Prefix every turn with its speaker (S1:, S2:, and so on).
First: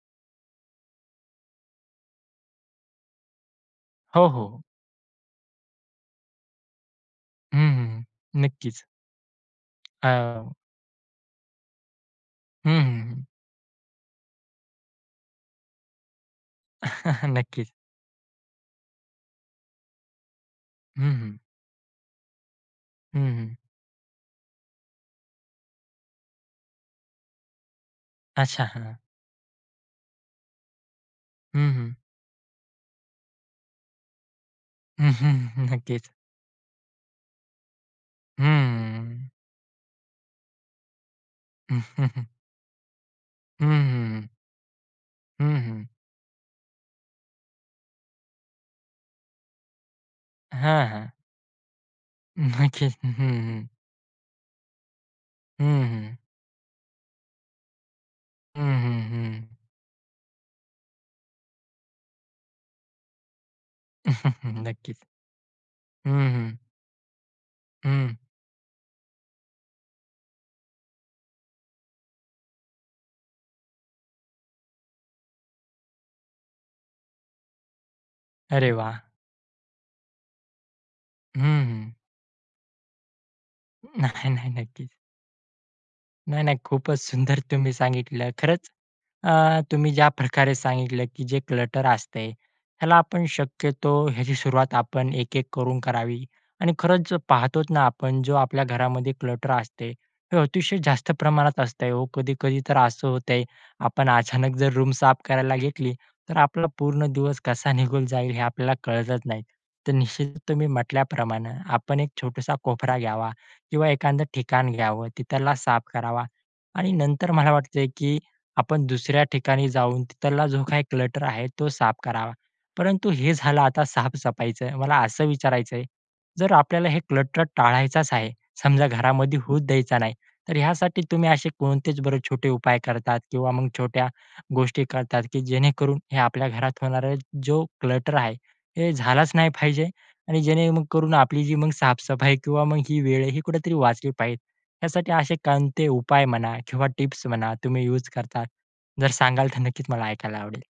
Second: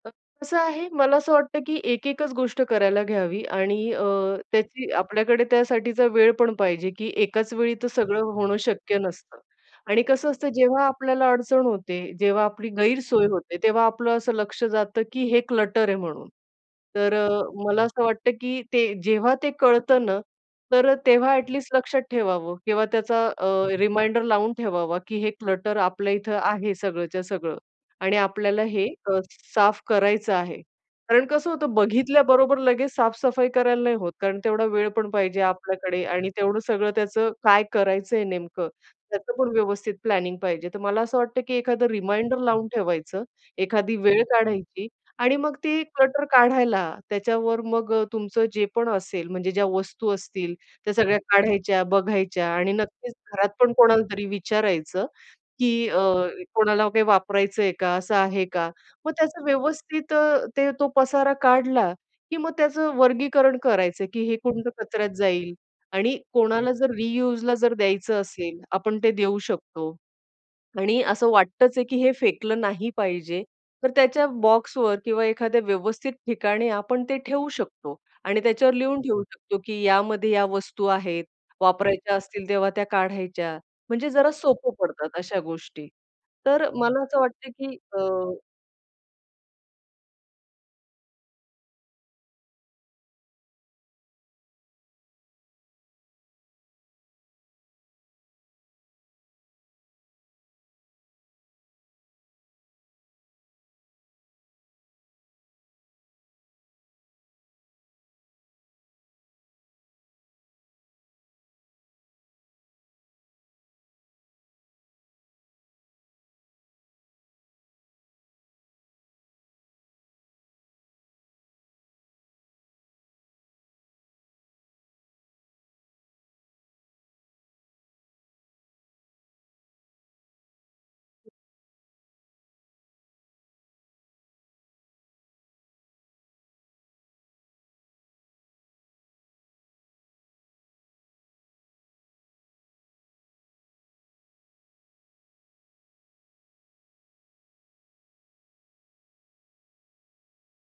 S1: अ, कसं आहे, मला असं वाटतं, की एक-एकच गोष्ट करायला घ्यावी. आणि अ,
S2: हो, हो.
S1: त्याची आपल्याकडे त्यासाठीचा वेळ पण पाहिजे. की एकाच
S2: हं,
S1: वेळी
S2: हं,
S1: तर सगळं
S2: हं.
S1: होणं
S2: नक्कीच.
S1: शक्य नसतं. आणि कसं असतं,
S2: अ
S1: जेव्हा आपल्याला अडचण होते, जेव्हा
S2: हं,
S1: आपली
S2: हं, हं.
S1: गैरसोय होते, तेव्हा आपलं असं लक्ष जातं, की हे क्लटर आहे म्हणून. तर अ,
S2: नक्कीच.
S1: मला असं वाटतं, की ते जेव्हा ते कळतं ना, तर
S2: हं,
S1: तेव्हा
S2: हं.
S1: ॲटलीस्ट लक्षात ठेवावं किंवा
S2: हं,
S1: त्याचा
S2: हं.
S1: अ, रिमाइंडर लावून ठेवावा, की हे क्लटर आपल्या इथं आहे सगळंच्या सगळं आणि
S2: अच्छा,
S1: आपल्याला हे
S2: हां.
S1: अ, साफ करायचं आहे. कारण कसं
S2: हं,
S1: होतं,
S2: हं.
S1: बघितल्या बरोबर लगेच साफ-सफाई करायला नाही होत. कारण तेवढा वेळ पण पाहिजे आपल्याकडे
S2: नक्कीच.
S1: आणि तेवढं सगळं त्याचं काय करायचंय नेमकं
S2: हम्म.
S1: त्याचं पण व्यवस्थित प्लॅनिंग पाहिजे. तर मला असं वाटतं, की एखादं रिमाइंडर लावून ठेवायचं.
S2: हं,
S1: एखादी
S2: हं,
S1: वेळ
S2: हं.
S1: काढायची आणि
S2: हं,
S1: मग ती
S2: हं.
S1: क्लटर काढायला. त्याच्यावर मग तुमचं जे पण असेल म्हणजे ज्या वस्तू असतील
S2: हां,
S1: त्या
S2: हां.
S1: सगळ्या काढायच्या, बघायच्या. आणि
S2: नक्कीच, हं,
S1: नक्कीच घरात
S2: हं.
S1: पण कोणालातरी विचारायचं,
S2: हं,
S1: की अ,
S2: हं.
S1: कोणाला काही वापरायचंय का? असं आहे
S2: हं,
S1: का?
S2: हं,
S1: मग त्याचं
S2: हं.
S1: व्यवस्थित अ, ते तो पसारा काढला, की मग त्याचं वर्गीकरण करायचं, की हे कोणतं
S2: नक्कीच.
S1: कचऱ्यात जाईल.
S2: हं,
S1: आणि
S2: हं.
S1: कोणाला जर रियूजला जर
S2: हं.
S1: द्यायचं असेल आपण ते देऊ शकतो. आणि असं वाटतच आहे, की हे फेकलं नाही पाहिजे, तर त्याच्या बॉक्सवर किंवा एखाद्या व्यवस्थित ठिकाणी आपण ते ठेवू शकतो आणि
S2: अरे
S1: त्याच्यावर
S2: वाह!
S1: लिहून ठेवू शकतो, की यामध्ये या वस्तू आहेत,
S2: हं, हं.
S1: वापरायच्या असतील, तेव्हा त्या काढायच्या. म्हणजे
S2: नाही,
S1: जरा
S2: नाही,
S1: सोपं
S2: नक्कीच.
S1: पडतात अशा गोष्टी.
S2: नाही, नाही,
S1: तर
S2: खूपच
S1: मला असं
S2: सुंदर
S1: वाटतं,
S2: तुम्ही
S1: की
S2: सांगितलं
S1: अ
S2: खरंच. अ, तुम्ही ज्या प्रकारे सांगितलं, की जे क्लटर असते त्याला आपण शक्यतो याची सुरुवात आपण एक-एक करून करावी. आणि खरंच जर पाहतो ना आपण, जो आपल्या घरामध्ये क्लटर असते, हे अतिशय जास्त प्रमाणात असतं हो. कधी-कधी तर असं होतंय, आपण अचानक जर रूम साफ करायला घेतली तर आपला पूर्ण दिवस कसा निघून जाईल हे आपल्याला कळतच नाही. तर निश्चित तुम्ही म्हटल्याप्रमाणे आपण एक छोटासा कोपरा घ्यावा किंवा एखादं ठिकाण घ्यावं, तिथला साफ करावा. आणि नंतर मला वाटतंय, की आपण दुसऱ्या ठिकाणी जाऊन तिथला जो काही क्लटर आहे तो साफ करावा. परंतु हे झालं आता साफ-सफाईचं, मला असं विचारायचं आहे, जर आपल्याला हे क्लटर टाळायचाच आहे, समजा घरामध्ये होऊच द्यायचा नाही. तर यासाठी तुम्ही असे कोणतेच बरे छोटे उपाय करतात किंवा छोट्या गोष्टी करतात, की जेणेकरून हे आपल्या घरात होणारा जो क्लटर आहे हे झालंच नाही पाहिजे? आणि जेणेकरून आपली जी साफ-सफाई किंवा ही वेळही कुठेतरी वाचली पाहिजे यासाठी असे कोणते उपाय म्हणा किंवा टिप्स म्हणा तुम्ही युज करता? जर सांगाल तर नक्कीच मला ऐकायला आवडेल.